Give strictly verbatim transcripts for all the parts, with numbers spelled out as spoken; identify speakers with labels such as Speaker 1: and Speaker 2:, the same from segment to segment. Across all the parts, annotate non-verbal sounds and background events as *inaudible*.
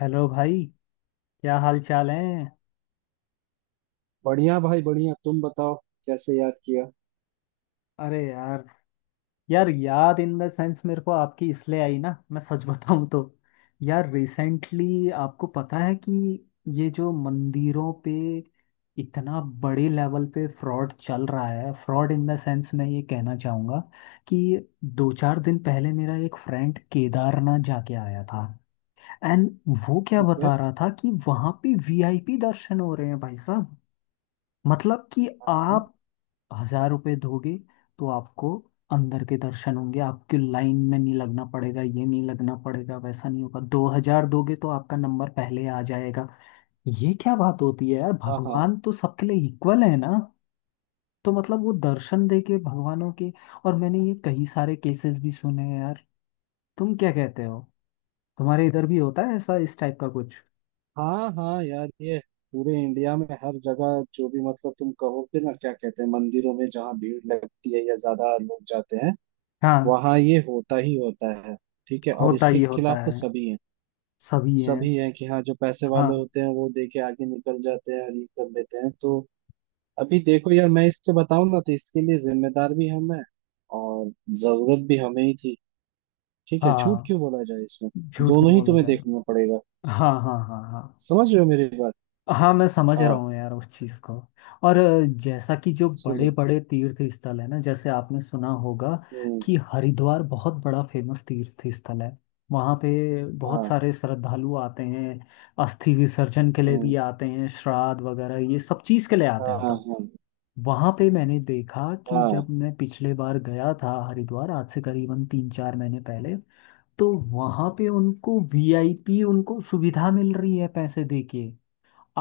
Speaker 1: Hello भाई। क्या हाल चाल है?
Speaker 2: बढ़िया भाई बढ़िया। तुम बताओ कैसे याद किया।
Speaker 1: अरे यार। यार, याद इन द सेंस मेरे को आपकी इसलिए आई ना, मैं सच बताऊं तो। यार रिसेंटली आपको पता है कि ये जो मंदिरों पे इतना बड़े लेवल पे फ्रॉड चल रहा है, फ्रॉड इन द सेंस मैं ये कहना चाहूँगा कि दो चार दिन पहले मेरा एक फ्रेंड केदारनाथ जाके आया था। एंड वो क्या
Speaker 2: ठीक है।
Speaker 1: बता रहा था कि वहाँ पे वीआईपी दर्शन हो रहे हैं भाई साहब। मतलब कि
Speaker 2: हाँ हाँ।
Speaker 1: आप हजार रुपये दोगे तो आपको अंदर के दर्शन होंगे, आपके लाइन में नहीं लगना पड़ेगा, ये नहीं लगना पड़ेगा, वैसा नहीं होगा। दो हजार दोगे तो आपका नंबर पहले आ जाएगा। ये क्या बात होती है यार?
Speaker 2: हाँ
Speaker 1: भगवान तो सबके लिए इक्वल है ना। तो मतलब वो दर्शन दे के भगवानों के। और मैंने ये कई सारे केसेस भी सुने हैं यार। तुम क्या कहते हो? तुम्हारे इधर भी होता है ऐसा, इस टाइप का कुछ?
Speaker 2: हाँ हाँ यार, ये पूरे इंडिया में हर जगह जो भी मतलब तुम कहोगे ना क्या कहते हैं, मंदिरों में जहाँ भीड़ लगती है या ज्यादा लोग जाते हैं
Speaker 1: हाँ।
Speaker 2: वहाँ ये होता ही होता है। ठीक है, और
Speaker 1: होता
Speaker 2: इसके
Speaker 1: ही होता
Speaker 2: खिलाफ तो
Speaker 1: है।
Speaker 2: सभी हैं।
Speaker 1: सभी हैं।
Speaker 2: सभी हैं कि हाँ जो पैसे
Speaker 1: हाँ
Speaker 2: वाले होते हैं वो दे के आगे निकल जाते हैं और ये कर लेते हैं, तो अभी देखो यार, मैं इससे बताऊं ना तो इसके लिए जिम्मेदार भी हम हैं और जरूरत भी हमें ही थी। ठीक है, झूठ
Speaker 1: हाँ।
Speaker 2: क्यों बोला जाए इसमें।
Speaker 1: झूठ नहीं
Speaker 2: दोनों ही
Speaker 1: बोला
Speaker 2: तुम्हें
Speaker 1: जाए।
Speaker 2: देखना पड़ेगा।
Speaker 1: हाँ हाँ हाँ हाँ।
Speaker 2: समझ रहे हो मेरी बात।
Speaker 1: हाँ मैं समझ रहा
Speaker 2: हाँ।
Speaker 1: हूँ यार उस चीज़ को। और अ, जैसा कि जो बड़े
Speaker 2: इसलिए।
Speaker 1: बड़े तीर्थ स्थल है ना, जैसे आपने सुना होगा
Speaker 2: हम्म।
Speaker 1: कि हरिद्वार बहुत बड़ा फेमस तीर्थ स्थल है। वहाँ पे बहुत
Speaker 2: हाँ।
Speaker 1: सारे श्रद्धालु आते हैं, अस्थि विसर्जन के लिए भी
Speaker 2: हम्म।
Speaker 1: आते हैं, श्राद्ध वगैरह ये सब चीज़ के लिए आते हैं
Speaker 2: हाँ हाँ
Speaker 1: मतलब।
Speaker 2: हाँ
Speaker 1: वहाँ पे मैंने देखा कि जब
Speaker 2: हाँ।
Speaker 1: मैं पिछले बार गया था हरिद्वार, आज से करीबन तीन चार महीने पहले, तो वहाँ पे उनको वीआईपी, उनको सुविधा मिल रही है पैसे देके।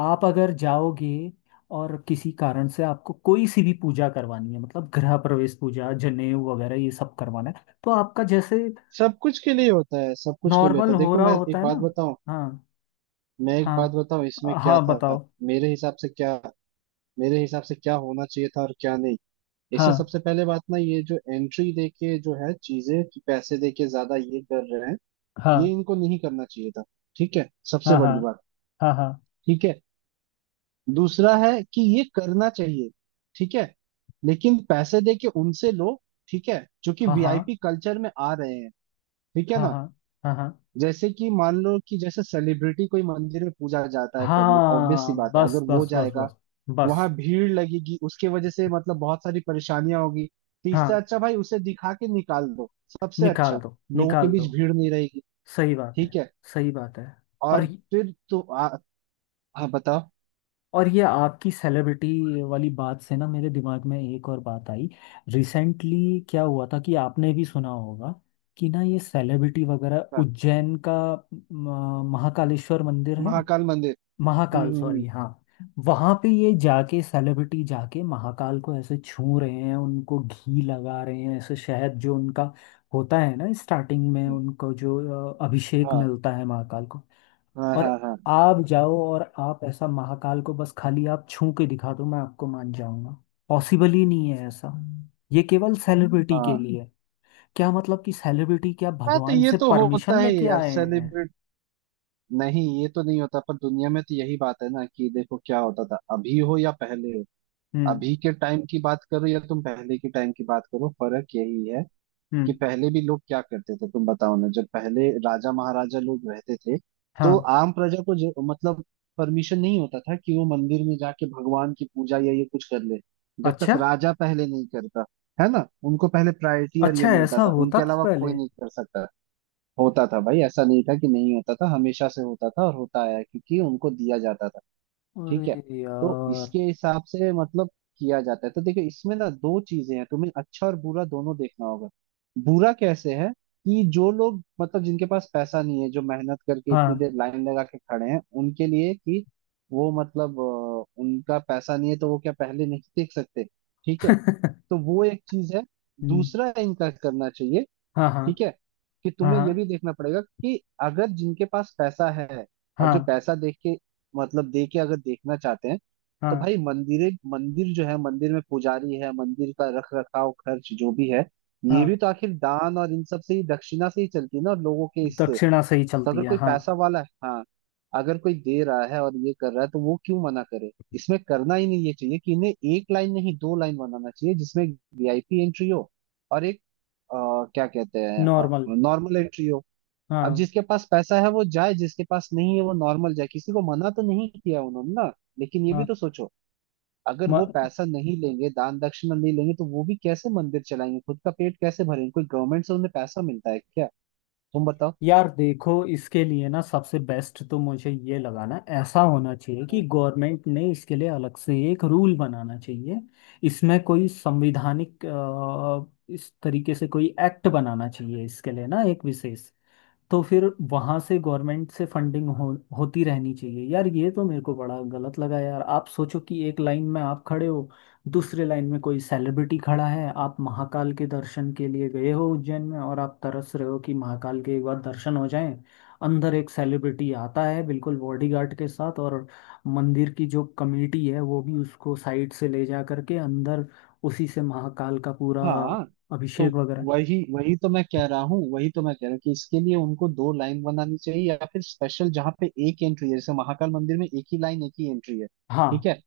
Speaker 1: आप अगर जाओगे और किसी कारण से आपको कोई सी भी पूजा करवानी है, मतलब गृह प्रवेश पूजा जनेऊ वगैरह ये सब करवाना है, तो आपका जैसे
Speaker 2: सब कुछ के लिए होता है, सब कुछ के लिए होता
Speaker 1: नॉर्मल
Speaker 2: है।
Speaker 1: हो
Speaker 2: देखो,
Speaker 1: रहा
Speaker 2: मैं
Speaker 1: होता
Speaker 2: एक
Speaker 1: है ना।
Speaker 2: बात बताऊं
Speaker 1: हाँ
Speaker 2: मैं एक
Speaker 1: हाँ।
Speaker 2: बात बताऊं इसमें क्या
Speaker 1: हाँ
Speaker 2: था।
Speaker 1: बताओ।
Speaker 2: मेरे हिसाब से क्या मेरे हिसाब से क्या होना चाहिए था और क्या नहीं।
Speaker 1: हाँ
Speaker 2: इससे सबसे पहले बात ना, ये जो एंट्री दे के जो है चीजें कि पैसे दे के ज्यादा ये कर रहे हैं, ये
Speaker 1: हाँ
Speaker 2: इनको नहीं करना चाहिए था। ठीक है, सबसे
Speaker 1: हाँ हाँ
Speaker 2: बड़ी बात।
Speaker 1: हाँ हाँ
Speaker 2: ठीक है, दूसरा है कि ये करना चाहिए। ठीक है, लेकिन पैसे दे के उनसे लो। ठीक है, जो कि
Speaker 1: हाँ हाँ
Speaker 2: वी आई पी कल्चर में आ रहे हैं। ठीक है
Speaker 1: हाँ
Speaker 2: ना।
Speaker 1: हाँ हाँ हाँ।
Speaker 2: जैसे कि मान लो कि जैसे सेलिब्रिटी कोई मंदिर में पूजा जाता है करने, ऑब्वियस सी
Speaker 1: हाँ
Speaker 2: बात है
Speaker 1: बस
Speaker 2: अगर वो
Speaker 1: बस बस बस।
Speaker 2: जाएगा वहां
Speaker 1: बस।
Speaker 2: भीड़ लगेगी उसके वजह से मतलब बहुत सारी परेशानियां होगी। तो इससे
Speaker 1: हाँ।
Speaker 2: अच्छा भाई उसे दिखा के निकाल दो, सबसे
Speaker 1: निकाल
Speaker 2: अच्छा,
Speaker 1: दो।
Speaker 2: लोगों के
Speaker 1: निकाल दो।
Speaker 2: बीच भीड़ नहीं रहेगी।
Speaker 1: सही बात है।
Speaker 2: ठीक है,
Speaker 1: सही बात है। और
Speaker 2: और फिर तो आ, हाँ बताओ।
Speaker 1: और ये आपकी सेलिब्रिटी वाली बात से ना मेरे दिमाग में एक और बात आई। रिसेंटली क्या हुआ था कि आपने भी सुना होगा कि ना ये सेलिब्रिटी वगैरह
Speaker 2: हाँ,
Speaker 1: उज्जैन का, म, महाकालेश्वर मंदिर है।
Speaker 2: महाकाल मंदिर।
Speaker 1: महाकाल,
Speaker 2: हम्म हम्म।
Speaker 1: सॉरी, हाँ। वहां पे ये जाके सेलिब्रिटी जाके महाकाल को ऐसे छू रहे हैं, उनको घी लगा रहे हैं, ऐसे शहद जो उनका होता है ना स्टार्टिंग में
Speaker 2: हम्म।
Speaker 1: उनको जो अ, अभिषेक
Speaker 2: हाँ
Speaker 1: मिलता है महाकाल को।
Speaker 2: हाँ
Speaker 1: और
Speaker 2: हाँ। हाँ
Speaker 1: आप जाओ और आप ऐसा महाकाल को बस खाली आप छू के दिखा दो, मैं आपको मान जाऊंगा। पॉसिबल ही नहीं है ऐसा। ये केवल सेलिब्रिटी के
Speaker 2: हाँ
Speaker 1: लिए है। क्या मतलब कि सेलिब्रिटी क्या
Speaker 2: हाँ, तो
Speaker 1: भगवान
Speaker 2: ये
Speaker 1: से
Speaker 2: तो होता
Speaker 1: परमिशन
Speaker 2: है
Speaker 1: लेके
Speaker 2: यार
Speaker 1: आए हैं?
Speaker 2: सेलिब्रेट। नहीं, ये तो नहीं होता पर दुनिया में तो यही बात है ना, कि देखो क्या होता था अभी हो या पहले हो।
Speaker 1: हम्म
Speaker 2: अभी के टाइम की बात करो या तुम पहले के टाइम की बात करो, फर्क यही है कि
Speaker 1: हम्म।
Speaker 2: पहले भी लोग क्या करते थे। तुम बताओ ना, जब पहले राजा महाराजा लोग रहते थे तो
Speaker 1: हाँ।
Speaker 2: आम प्रजा को ज- मतलब परमिशन नहीं होता था कि वो मंदिर में जाके भगवान की पूजा या ये कुछ कर ले जब तक
Speaker 1: अच्छा।
Speaker 2: राजा पहले नहीं करता। है ना, उनको पहले प्रायोरिटी और ये
Speaker 1: अच्छा,
Speaker 2: मिलता
Speaker 1: ऐसा
Speaker 2: था,
Speaker 1: होता
Speaker 2: उनके
Speaker 1: था
Speaker 2: अलावा कोई
Speaker 1: पहले?
Speaker 2: नहीं कर सकता। होता था भाई, ऐसा नहीं था कि नहीं होता था, हमेशा से होता था और होता आया है, क्योंकि उनको दिया जाता था। ठीक
Speaker 1: अरे
Speaker 2: है, तो
Speaker 1: यार।
Speaker 2: इसके हिसाब से मतलब किया जाता है, तो देखो इसमें ना दो चीजें हैं, तुम्हें अच्छा और बुरा दोनों देखना होगा। बुरा कैसे है कि जो लोग मतलब जिनके पास पैसा नहीं है, जो मेहनत करके इतनी
Speaker 1: हाँ।
Speaker 2: देर लाइन लगा के खड़े हैं उनके लिए कि वो मतलब अ, उनका पैसा नहीं है तो वो क्या पहले नहीं देख सकते। ठीक है, तो
Speaker 1: *laughs*
Speaker 2: वो एक चीज है।
Speaker 1: हम्म,
Speaker 2: दूसरा इनका करना चाहिए।
Speaker 1: हाँ हाँ
Speaker 2: ठीक है, कि तुम्हें
Speaker 1: हाँ
Speaker 2: ये भी देखना पड़ेगा कि अगर जिनके पास पैसा है और
Speaker 1: हाँ
Speaker 2: जो पैसा देख के मतलब दे के अगर देखना चाहते हैं
Speaker 1: हाँ
Speaker 2: तो
Speaker 1: हाँ
Speaker 2: भाई मंदिर मंदिर जो है, मंदिर में पुजारी है, मंदिर का रख रखाव खर्च जो भी है ये भी
Speaker 1: हाँ।
Speaker 2: तो आखिर दान और इन सब से ही, दक्षिणा से ही चलती है ना, और लोगों के इससे।
Speaker 1: दक्षिणा से ही
Speaker 2: तो
Speaker 1: चलती
Speaker 2: अगर
Speaker 1: है,
Speaker 2: कोई
Speaker 1: हाँ।
Speaker 2: पैसा वाला है, हाँ, अगर कोई दे रहा है और ये कर रहा है तो वो क्यों मना करे इसमें। करना ही नहीं ये चाहिए कि इन्हें एक लाइन नहीं दो लाइन बनाना चाहिए, जिसमें वी आई पी एंट्री हो और एक आ, क्या कहते हैं,
Speaker 1: नॉर्मल।
Speaker 2: नॉर्मल एंट्री हो। अब
Speaker 1: हाँ
Speaker 2: जिसके पास पैसा है वो जाए, जिसके पास नहीं है वो नॉर्मल जाए, किसी को मना तो नहीं किया उन्होंने ना। लेकिन ये भी
Speaker 1: हाँ।
Speaker 2: तो सोचो, अगर वो
Speaker 1: म-
Speaker 2: पैसा नहीं लेंगे दान दक्षिणा नहीं लेंगे तो वो भी कैसे मंदिर चलाएंगे, खुद का पेट कैसे भरेंगे, कोई गवर्नमेंट से उन्हें पैसा मिलता है क्या। तुम बताओ।
Speaker 1: यार देखो इसके लिए ना सबसे बेस्ट तो मुझे ये लगा ना, ऐसा होना चाहिए कि गवर्नमेंट ने इसके लिए अलग से एक रूल बनाना चाहिए। इसमें कोई संवैधानिक अ, इस तरीके से कोई एक्ट बनाना चाहिए इसके लिए ना, एक विशेष। तो फिर वहां से गवर्नमेंट से फंडिंग हो, होती रहनी चाहिए यार। ये तो मेरे को बड़ा गलत लगा यार। आप सोचो कि एक लाइन में आप खड़े हो, दूसरे लाइन में कोई सेलिब्रिटी खड़ा है, आप महाकाल के दर्शन के लिए गए हो उज्जैन में और आप तरस रहे हो कि महाकाल के एक बार दर्शन हो जाएं। अंदर एक सेलिब्रिटी आता है बिल्कुल बॉडीगार्ड के साथ और मंदिर की जो कमेटी है वो भी उसको साइड से ले जा करके अंदर, उसी से महाकाल का पूरा
Speaker 2: हाँ, तो
Speaker 1: अभिषेक वगैरह।
Speaker 2: वही वही तो मैं कह रहा हूँ, वही तो मैं कह रहा हूँ कि इसके लिए उनको दो लाइन बनानी चाहिए या फिर स्पेशल, जहाँ पे एक एंट्री है जैसे महाकाल मंदिर में एक ही लाइन एक ही एंट्री है।
Speaker 1: हाँ
Speaker 2: ठीक है,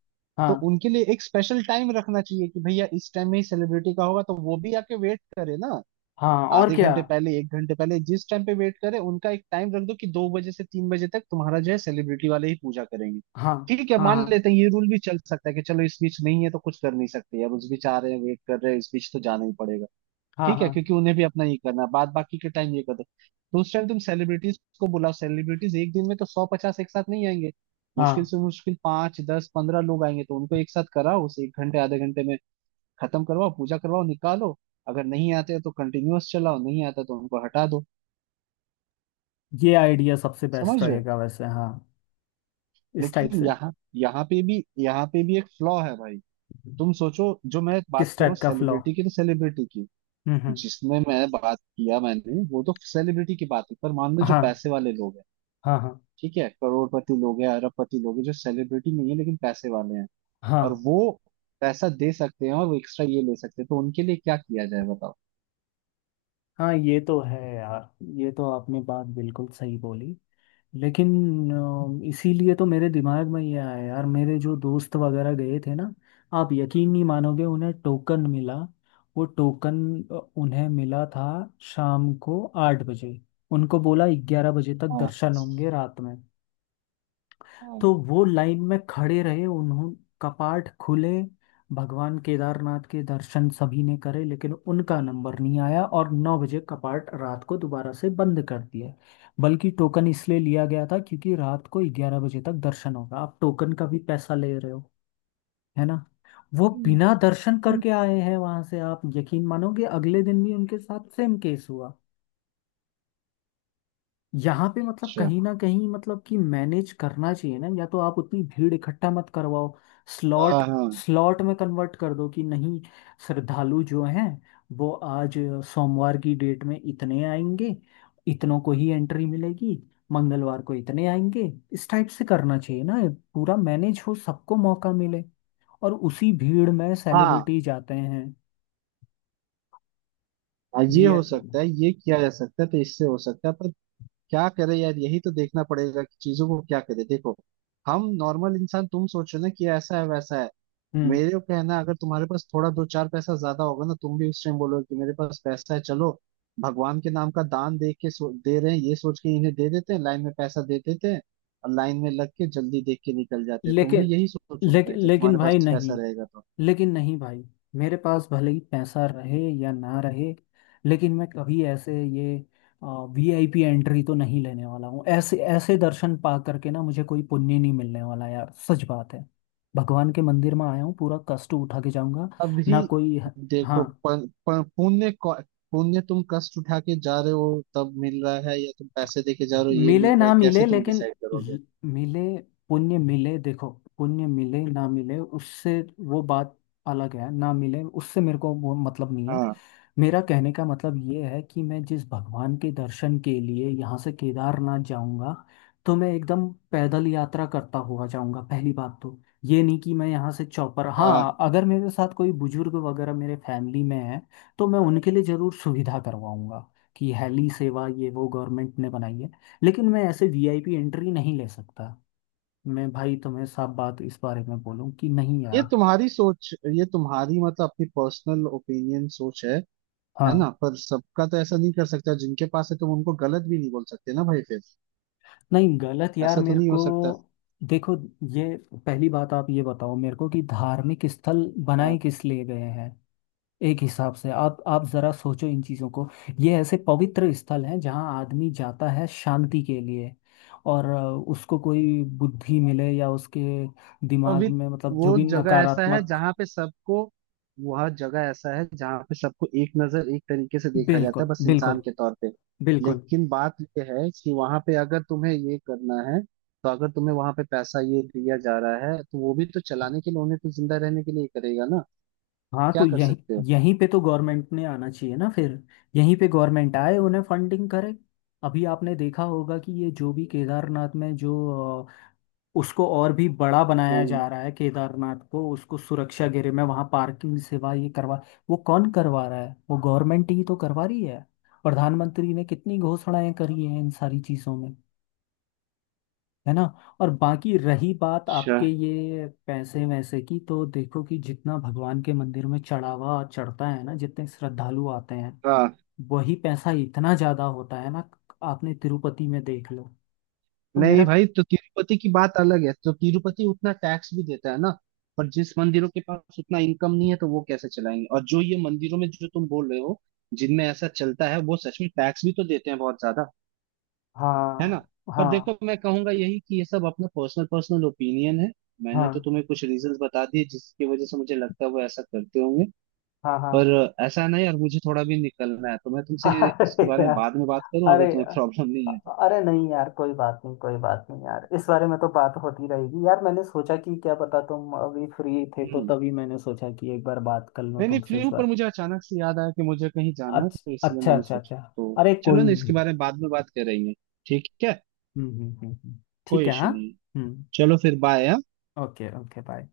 Speaker 2: तो
Speaker 1: हाँ
Speaker 2: उनके लिए एक स्पेशल टाइम रखना चाहिए कि भैया इस टाइम में ही सेलिब्रिटी का होगा, तो वो भी आके वेट करे ना।
Speaker 1: हाँ, और
Speaker 2: आधे
Speaker 1: क्या।
Speaker 2: घंटे पहले, एक घंटे पहले, जिस टाइम पे वेट करे, उनका एक टाइम रख दो कि दो बजे से तीन बजे तक तुम्हारा जो है सेलिब्रिटी वाले ही पूजा करेंगे।
Speaker 1: हाँ
Speaker 2: ठीक है, मान
Speaker 1: हाँ
Speaker 2: लेते हैं ये रूल भी चल सकता है, कि चलो इस बीच नहीं है तो कुछ कर नहीं सकते यार, उस बीच आ रहे हैं वेट कर रहे हैं, इस बीच तो जाना ही पड़ेगा।
Speaker 1: हाँ हाँ।
Speaker 2: ठीक है,
Speaker 1: हाँ
Speaker 2: क्योंकि उन्हें भी अपना ये करना है, बाद बाकी के टाइम ये करते तो उस टाइम तुम सेलिब्रिटीज को बुलाओ। सेलिब्रिटीज एक दिन में तो सौ पचास एक साथ नहीं आएंगे। मुश्किल
Speaker 1: हाँ।
Speaker 2: से मुश्किल पांच दस पंद्रह लोग आएंगे तो उनको एक साथ कराओ उसे एक घंटे आधे घंटे में खत्म करवाओ, पूजा करवाओ, निकालो। अगर नहीं आते हैं तो कंटिन्यूअस चलाओ, नहीं आता तो उनको हटा दो।
Speaker 1: ये आइडिया सबसे
Speaker 2: समझ
Speaker 1: बेस्ट
Speaker 2: रहे हो।
Speaker 1: रहेगा वैसे, हाँ। इस टाइप
Speaker 2: लेकिन
Speaker 1: से।
Speaker 2: यहाँ यहाँ पे भी यहाँ पे भी एक फ्लॉ है भाई। तुम सोचो, जो मैं बात
Speaker 1: किस
Speaker 2: कर रहा हूँ
Speaker 1: टाइप का फ्लो?
Speaker 2: सेलिब्रिटी की तो सेलिब्रिटी की,
Speaker 1: हम्म हम्म।
Speaker 2: जिसने मैं बात किया, मैंने वो तो सेलिब्रिटी की बात है, पर मान लो जो
Speaker 1: हाँ
Speaker 2: पैसे वाले लोग हैं।
Speaker 1: हाँ हाँ
Speaker 2: ठीक है, करोड़पति लोग हैं, अरबपति लोग हैं जो सेलिब्रिटी नहीं है लेकिन पैसे वाले हैं।
Speaker 1: हाँ
Speaker 2: और वो पैसा दे सकते हैं और वो एक्स्ट्रा ये ले सकते हैं, तो उनके लिए क्या किया जाए बताओ।
Speaker 1: हाँ। ये तो है यार, ये तो आपने बात बिल्कुल सही बोली। लेकिन अ, इसीलिए तो मेरे दिमाग में ये आया यार, मेरे जो दोस्त वगैरह गए थे ना, आप यकीन नहीं मानोगे उन्हें टोकन मिला। वो टोकन उन्हें मिला था शाम को आठ बजे। उनको बोला ग्यारह बजे तक
Speaker 2: हाँ
Speaker 1: दर्शन होंगे रात में।
Speaker 2: हाँ।
Speaker 1: तो वो लाइन में खड़े रहे, उन्हों कपाट खुले, भगवान केदारनाथ के दर्शन सभी ने करे, लेकिन उनका नंबर नहीं आया और नौ बजे कपाट रात को दोबारा से बंद कर दिया। बल्कि टोकन इसलिए लिया गया था क्योंकि रात को ग्यारह बजे तक दर्शन होगा, आप टोकन का भी पैसा ले रहे हो, है ना। वो
Speaker 2: हम्म।
Speaker 1: बिना दर्शन
Speaker 2: हम्म।
Speaker 1: करके आए हैं वहां से। आप यकीन मानोगे अगले दिन भी उनके साथ सेम केस हुआ। यहाँ पे मतलब
Speaker 2: अच्छा।
Speaker 1: कहीं ना कहीं मतलब कि मैनेज करना चाहिए ना, या तो आप उतनी भीड़ इकट्ठा मत करवाओ, स्लॉट,
Speaker 2: हाँ हाँ
Speaker 1: स्लॉट में कन्वर्ट कर दो कि नहीं। श्रद्धालु जो हैं वो आज सोमवार की डेट में इतने आएंगे, इतनों को ही एंट्री मिलेगी, मंगलवार को इतने आएंगे, इस टाइप से करना चाहिए ना। पूरा मैनेज हो, सबको मौका मिले। और उसी भीड़ में
Speaker 2: हाँ।
Speaker 1: सेलिब्रिटी जाते हैं।
Speaker 2: हाँ,
Speaker 1: वी
Speaker 2: ये हो सकता है, ये किया जा सकता है तो इससे हो सकता है पर क्या करे यार, यही तो देखना पड़ेगा कि चीजों को क्या करे। देखो, हम नॉर्मल इंसान, तुम सोचो ना कि ऐसा है वैसा है।
Speaker 1: हम्म।
Speaker 2: मेरे को कहना है, अगर तुम्हारे पास थोड़ा दो चार पैसा ज्यादा होगा ना, तुम भी उस टाइम बोलोगे कि मेरे पास पैसा है, चलो भगवान के नाम का दान दे के, सो दे रहे हैं ये सोच के इन्हें दे देते हैं, लाइन में पैसा दे देते हैं और लाइन में लग के जल्दी देख के निकल जाते हैं। तुम भी
Speaker 1: लेकिन
Speaker 2: यही सोचोगे
Speaker 1: लेकिन
Speaker 2: भाई जब
Speaker 1: लेकिन
Speaker 2: तुम्हारे
Speaker 1: भाई
Speaker 2: पास पैसा
Speaker 1: नहीं।
Speaker 2: रहेगा तो।
Speaker 1: लेकिन नहीं भाई। मेरे पास भले ही पैसा रहे या ना रहे, लेकिन मैं कभी ऐसे ये वीआईपी एंट्री तो नहीं लेने वाला हूँ। ऐसे ऐसे दर्शन पा करके ना मुझे कोई पुण्य नहीं मिलने वाला यार, सच बात है। भगवान के मंदिर में आया हूँ पूरा कष्ट उठा के जाऊंगा।
Speaker 2: अभी
Speaker 1: ना कोई।
Speaker 2: देखो,
Speaker 1: हाँ।
Speaker 2: प- प- पुण्य कौ- पुण्य तुम कष्ट उठा के जा रहे हो तब मिल रहा है या तुम पैसे दे के जा रहे हो ये
Speaker 1: मिले
Speaker 2: मिल रहा
Speaker 1: ना
Speaker 2: है,
Speaker 1: मिले
Speaker 2: कैसे तुम
Speaker 1: लेकिन
Speaker 2: डिसाइड करोगे।
Speaker 1: ल- मिले, पुण्य मिले, देखो, पुण्य मिले ना मिले उससे, वो बात अलग है। ना मिले उससे मेरे को वो मतलब नहीं है।
Speaker 2: हाँ
Speaker 1: मेरा कहने का मतलब ये है कि मैं जिस भगवान के दर्शन के लिए यहाँ से केदारनाथ जाऊँगा तो मैं एकदम पैदल यात्रा करता हुआ जाऊँगा, पहली बात तो। ये नहीं कि मैं यहाँ से चौपर।
Speaker 2: हाँ,
Speaker 1: हाँ, अगर मेरे साथ कोई बुजुर्ग वगैरह मेरे फैमिली में है तो मैं उनके लिए ज़रूर सुविधा करवाऊँगा कि हेली सेवा ये वो गवर्नमेंट ने बनाई है। लेकिन मैं ऐसे वीआईपी एंट्री नहीं ले सकता। मैं भाई तुम्हें साफ बात इस बारे में बोलूँ कि नहीं
Speaker 2: ये
Speaker 1: यार।
Speaker 2: तुम्हारी सोच, ये तुम्हारी मतलब अपनी पर्सनल ओपिनियन सोच है है ना।
Speaker 1: हाँ।
Speaker 2: पर सबका तो ऐसा नहीं कर सकता, जिनके पास है तुम उनको गलत भी नहीं बोल सकते ना भाई फिर।
Speaker 1: नहीं गलत यार
Speaker 2: ऐसा तो
Speaker 1: मेरे
Speaker 2: नहीं हो
Speaker 1: को।
Speaker 2: सकता।
Speaker 1: देखो, ये पहली बात आप ये बताओ मेरे को कि धार्मिक स्थल बनाए
Speaker 2: हाँ।
Speaker 1: किस लिए गए हैं। एक हिसाब से आप आप जरा सोचो इन चीजों को। ये ऐसे पवित्र स्थल हैं जहाँ आदमी जाता है शांति के लिए। और अ, उसको कोई बुद्धि मिले, या उसके
Speaker 2: तो
Speaker 1: दिमाग
Speaker 2: अभी
Speaker 1: में मतलब जो
Speaker 2: वो
Speaker 1: भी
Speaker 2: जगह ऐसा है
Speaker 1: नकारात्मक।
Speaker 2: जहाँ पे सबको वह जगह ऐसा है जहाँ पे सबको एक नजर एक तरीके से देखा जाता
Speaker 1: बिल्कुल
Speaker 2: है, बस
Speaker 1: बिल्कुल।
Speaker 2: इंसान के तौर पे।
Speaker 1: बिल्कुल।
Speaker 2: लेकिन बात ये है कि वहां पे अगर तुम्हें ये करना है, तो अगर तुम्हें वहां पे पैसा ये दिया जा रहा है तो वो भी तो चलाने के लिए, उन्हें तो जिंदा रहने के लिए ही करेगा ना।
Speaker 1: हाँ तो
Speaker 2: क्या कर
Speaker 1: यहीं,
Speaker 2: सकते हो।
Speaker 1: यहीं पे तो गवर्नमेंट ने आना चाहिए ना फिर। यहीं पे गवर्नमेंट आए, उन्हें फंडिंग करे। अभी आपने देखा होगा कि ये जो भी केदारनाथ में जो अ, उसको और भी बड़ा
Speaker 2: अच्छा।
Speaker 1: बनाया जा रहा है, केदारनाथ को उसको सुरक्षा घेरे में, वहाँ पार्किंग सेवा ये करवा, वो कौन करवा रहा है? वो गवर्नमेंट ही तो करवा रही है। प्रधानमंत्री ने कितनी घोषणाएं करी हैं इन सारी चीज़ों में, है ना। और बाकी रही बात आपके ये पैसे वैसे की, तो देखो कि जितना भगवान के मंदिर में चढ़ावा चढ़ता है ना, जितने श्रद्धालु आते हैं,
Speaker 2: हाँ।
Speaker 1: वही पैसा इतना ज्यादा होता है ना। आपने तिरुपति में देख लो। तो मेरा,
Speaker 2: नहीं भाई, तो तिरुपति की बात अलग है, तो तिरुपति उतना टैक्स भी देता है ना। पर जिस मंदिरों के पास उतना इनकम नहीं है तो वो कैसे चलाएंगे, और जो ये मंदिरों में जो तुम बोल रहे हो जिनमें ऐसा चलता है वो सच में टैक्स भी तो देते हैं बहुत ज्यादा। है ना।
Speaker 1: हाँ
Speaker 2: पर
Speaker 1: हाँ
Speaker 2: देखो, मैं कहूंगा यही कि ये सब अपना पर्सनल पर्सनल ओपिनियन है। मैंने तो
Speaker 1: हाँ
Speaker 2: तुम्हें कुछ रीजंस बता दिए जिसकी वजह से मुझे लगता है वो ऐसा करते होंगे।
Speaker 1: हाँ हाँ।
Speaker 2: पर ऐसा नहीं यार, मुझे थोड़ा भी निकलना है तो मैं
Speaker 1: *laughs*
Speaker 2: तुमसे
Speaker 1: अरे
Speaker 2: इसके बारे में
Speaker 1: यार।
Speaker 2: बाद में बात करूं,
Speaker 1: अरे।
Speaker 2: अगर तुम्हें *laughs* प्रॉब्लम नहीं है तो।
Speaker 1: अरे नहीं यार, कोई बात नहीं, कोई बात नहीं यार, इस बारे में तो बात होती रहेगी यार। मैंने सोचा कि क्या पता तुम अभी फ्री थे, तो
Speaker 2: हम्म।
Speaker 1: तभी मैंने सोचा कि एक बार बात कर लूं
Speaker 2: नहीं नहीं,
Speaker 1: तुमसे
Speaker 2: फ्री
Speaker 1: इस
Speaker 2: हूँ पर
Speaker 1: बारे।
Speaker 2: मुझे अचानक से याद आया कि मुझे कहीं जाना है,
Speaker 1: अच्छ-
Speaker 2: तो इसलिए
Speaker 1: अच्छा
Speaker 2: मैंने
Speaker 1: अच्छा
Speaker 2: सोचा
Speaker 1: अच्छा।
Speaker 2: तो
Speaker 1: अरे
Speaker 2: चलो
Speaker 1: कोई
Speaker 2: ना इसके
Speaker 1: नहीं।
Speaker 2: बारे में बाद में बात कर रही है। ठीक है,
Speaker 1: हम्म हम्म हम्म हम्म। ठीक
Speaker 2: कोई
Speaker 1: है,
Speaker 2: इशू
Speaker 1: हाँ।
Speaker 2: नहीं है।
Speaker 1: हम्म।
Speaker 2: चलो फिर बाय।
Speaker 1: Okay okay bye.